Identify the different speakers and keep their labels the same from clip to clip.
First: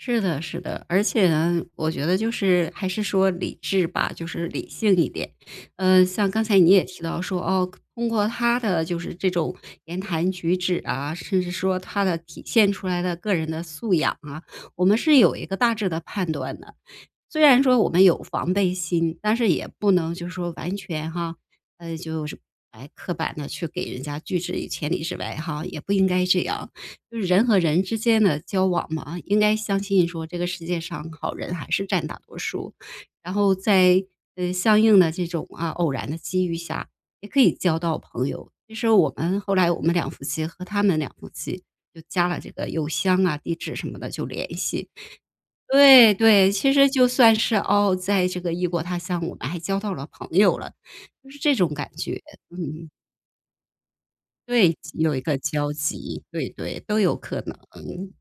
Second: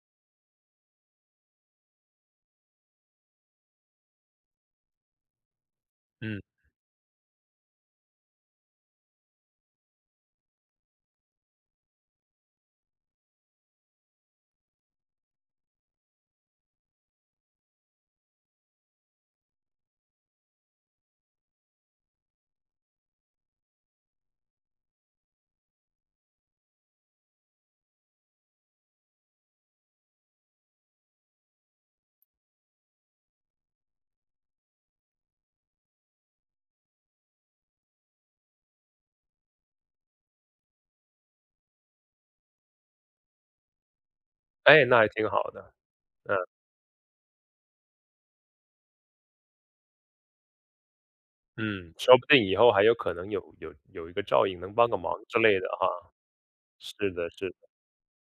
Speaker 1: 是的是的。而且呢，我觉得就是还是说理智吧，就是理性一点。呃，像
Speaker 2: 嗯。
Speaker 1: 刚才你也提到说，哦，可通过他的就是这种言谈举止啊，甚至说他的体现出来的个人的素养啊，我们是有一个大致的判断的。虽然说我们有防备心，但是也不能就是说完全哈，就是，诶，刻板地去给人家拒之于千里之外哈，也不应该这样。就是人和人之间的交往嘛，应该相信说这个世界上好人还是占大多数。然后在，呃，相应的这种啊，偶然的机遇下，也可以交到朋友。其实我们后来我们两夫妻和他们两夫妻就加了这个邮箱啊，地址什么的就联
Speaker 2: 诶，
Speaker 1: 系
Speaker 2: 那还挺好的，
Speaker 1: 对
Speaker 2: 嗯。
Speaker 1: 对，其实就算是，哦，在这个异国他乡，我们还交到了朋友了，就是这种感
Speaker 2: 嗯，说
Speaker 1: 觉，
Speaker 2: 不定以后还
Speaker 1: 嗯。
Speaker 2: 有可能有有有一个照应，
Speaker 1: 对，
Speaker 2: 能帮个
Speaker 1: 集有
Speaker 2: 忙
Speaker 1: 一个
Speaker 2: 之类的
Speaker 1: 交
Speaker 2: 哈。
Speaker 1: 集，对对，
Speaker 2: 是
Speaker 1: 都有
Speaker 2: 的
Speaker 1: 可
Speaker 2: 是的。
Speaker 1: 能。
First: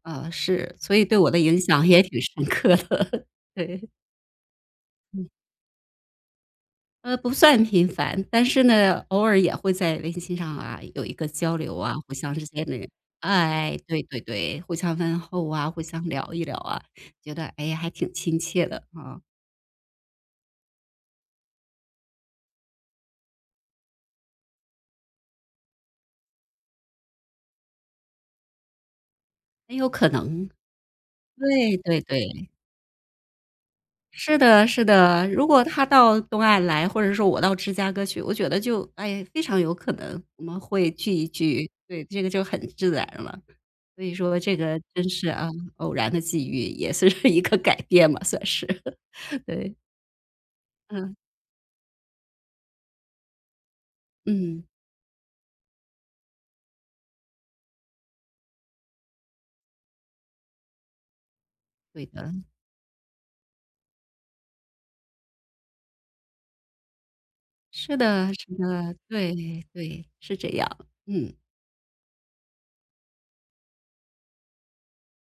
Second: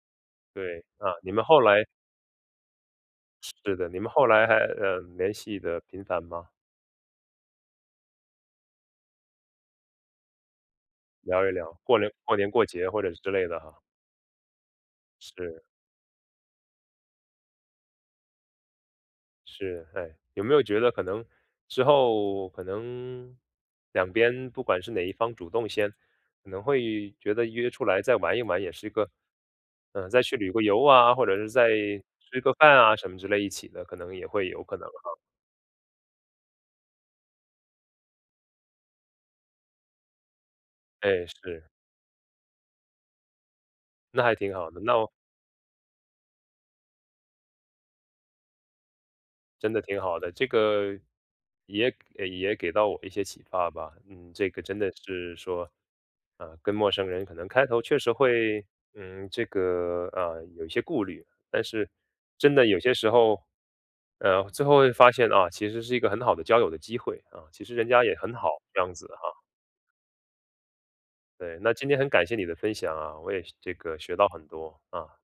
Speaker 1: 啊，是，
Speaker 2: 对，
Speaker 1: 所以
Speaker 2: 啊，
Speaker 1: 对我
Speaker 2: 你
Speaker 1: 的
Speaker 2: 们
Speaker 1: 影
Speaker 2: 后来
Speaker 1: 响也挺深刻的，
Speaker 2: 是
Speaker 1: 对。
Speaker 2: 的，你们后来还，呃，
Speaker 1: 嗯。
Speaker 2: 联系得频繁吗？
Speaker 1: 呃，不算频繁，但是呢，偶尔也会在微信上啊，有一个
Speaker 2: 聊一
Speaker 1: 交
Speaker 2: 聊，
Speaker 1: 流啊，
Speaker 2: 过联
Speaker 1: 互相
Speaker 2: 过
Speaker 1: 之
Speaker 2: 年过
Speaker 1: 间
Speaker 2: 节
Speaker 1: 的
Speaker 2: 或者是之类的哈。
Speaker 1: 哎，对对对，互相问候
Speaker 2: 是。
Speaker 1: 啊，互相聊一聊啊，觉得，诶，还挺亲切的，啊。
Speaker 2: 是，诶，有没有觉得可能之后可能，两边不管是哪一方主动先，可能会觉得约出来再玩一玩也是一个
Speaker 1: 很有可
Speaker 2: 呃，再去
Speaker 1: 能
Speaker 2: 旅个游啊，或者是再
Speaker 1: 对对
Speaker 2: 吃
Speaker 1: 对。
Speaker 2: 个饭啊，什么之类一起的，可能也
Speaker 1: 是
Speaker 2: 会有
Speaker 1: 的
Speaker 2: 可
Speaker 1: 是
Speaker 2: 能哈。
Speaker 1: 的，如果他到东岸来，或者说我到芝加哥去，我觉得就，哎，非常有可能我们会聚
Speaker 2: 哎，
Speaker 1: 一
Speaker 2: 是。
Speaker 1: 聚，对，这个就很自然了。所以
Speaker 2: 那还
Speaker 1: 说
Speaker 2: 挺
Speaker 1: 这
Speaker 2: 好
Speaker 1: 个
Speaker 2: 的，
Speaker 1: 真
Speaker 2: 那
Speaker 1: 是啊，偶然的机遇，也是一个改变吧，算是。
Speaker 2: 真
Speaker 1: 对。
Speaker 2: 的挺好的，这个
Speaker 1: 嗯。
Speaker 2: 也也给到我一些启发吧。嗯，这个
Speaker 1: 嗯。
Speaker 2: 真的是说，呃，跟陌生人可能开头确实会，嗯，这个，呃，有一些顾虑。但是
Speaker 1: 对的。
Speaker 2: 真的有些时候，呃，最后会发现，啊，其实是一个很好的交友的机会，啊，其实人
Speaker 1: 是
Speaker 2: 家也
Speaker 1: 的
Speaker 2: 很
Speaker 1: 是
Speaker 2: 好，这样
Speaker 1: 的。
Speaker 2: 子的哈。
Speaker 1: 对对，是这样，嗯。
Speaker 2: 对，那今天很感谢你的分享啊，我也这个学到很多，啊。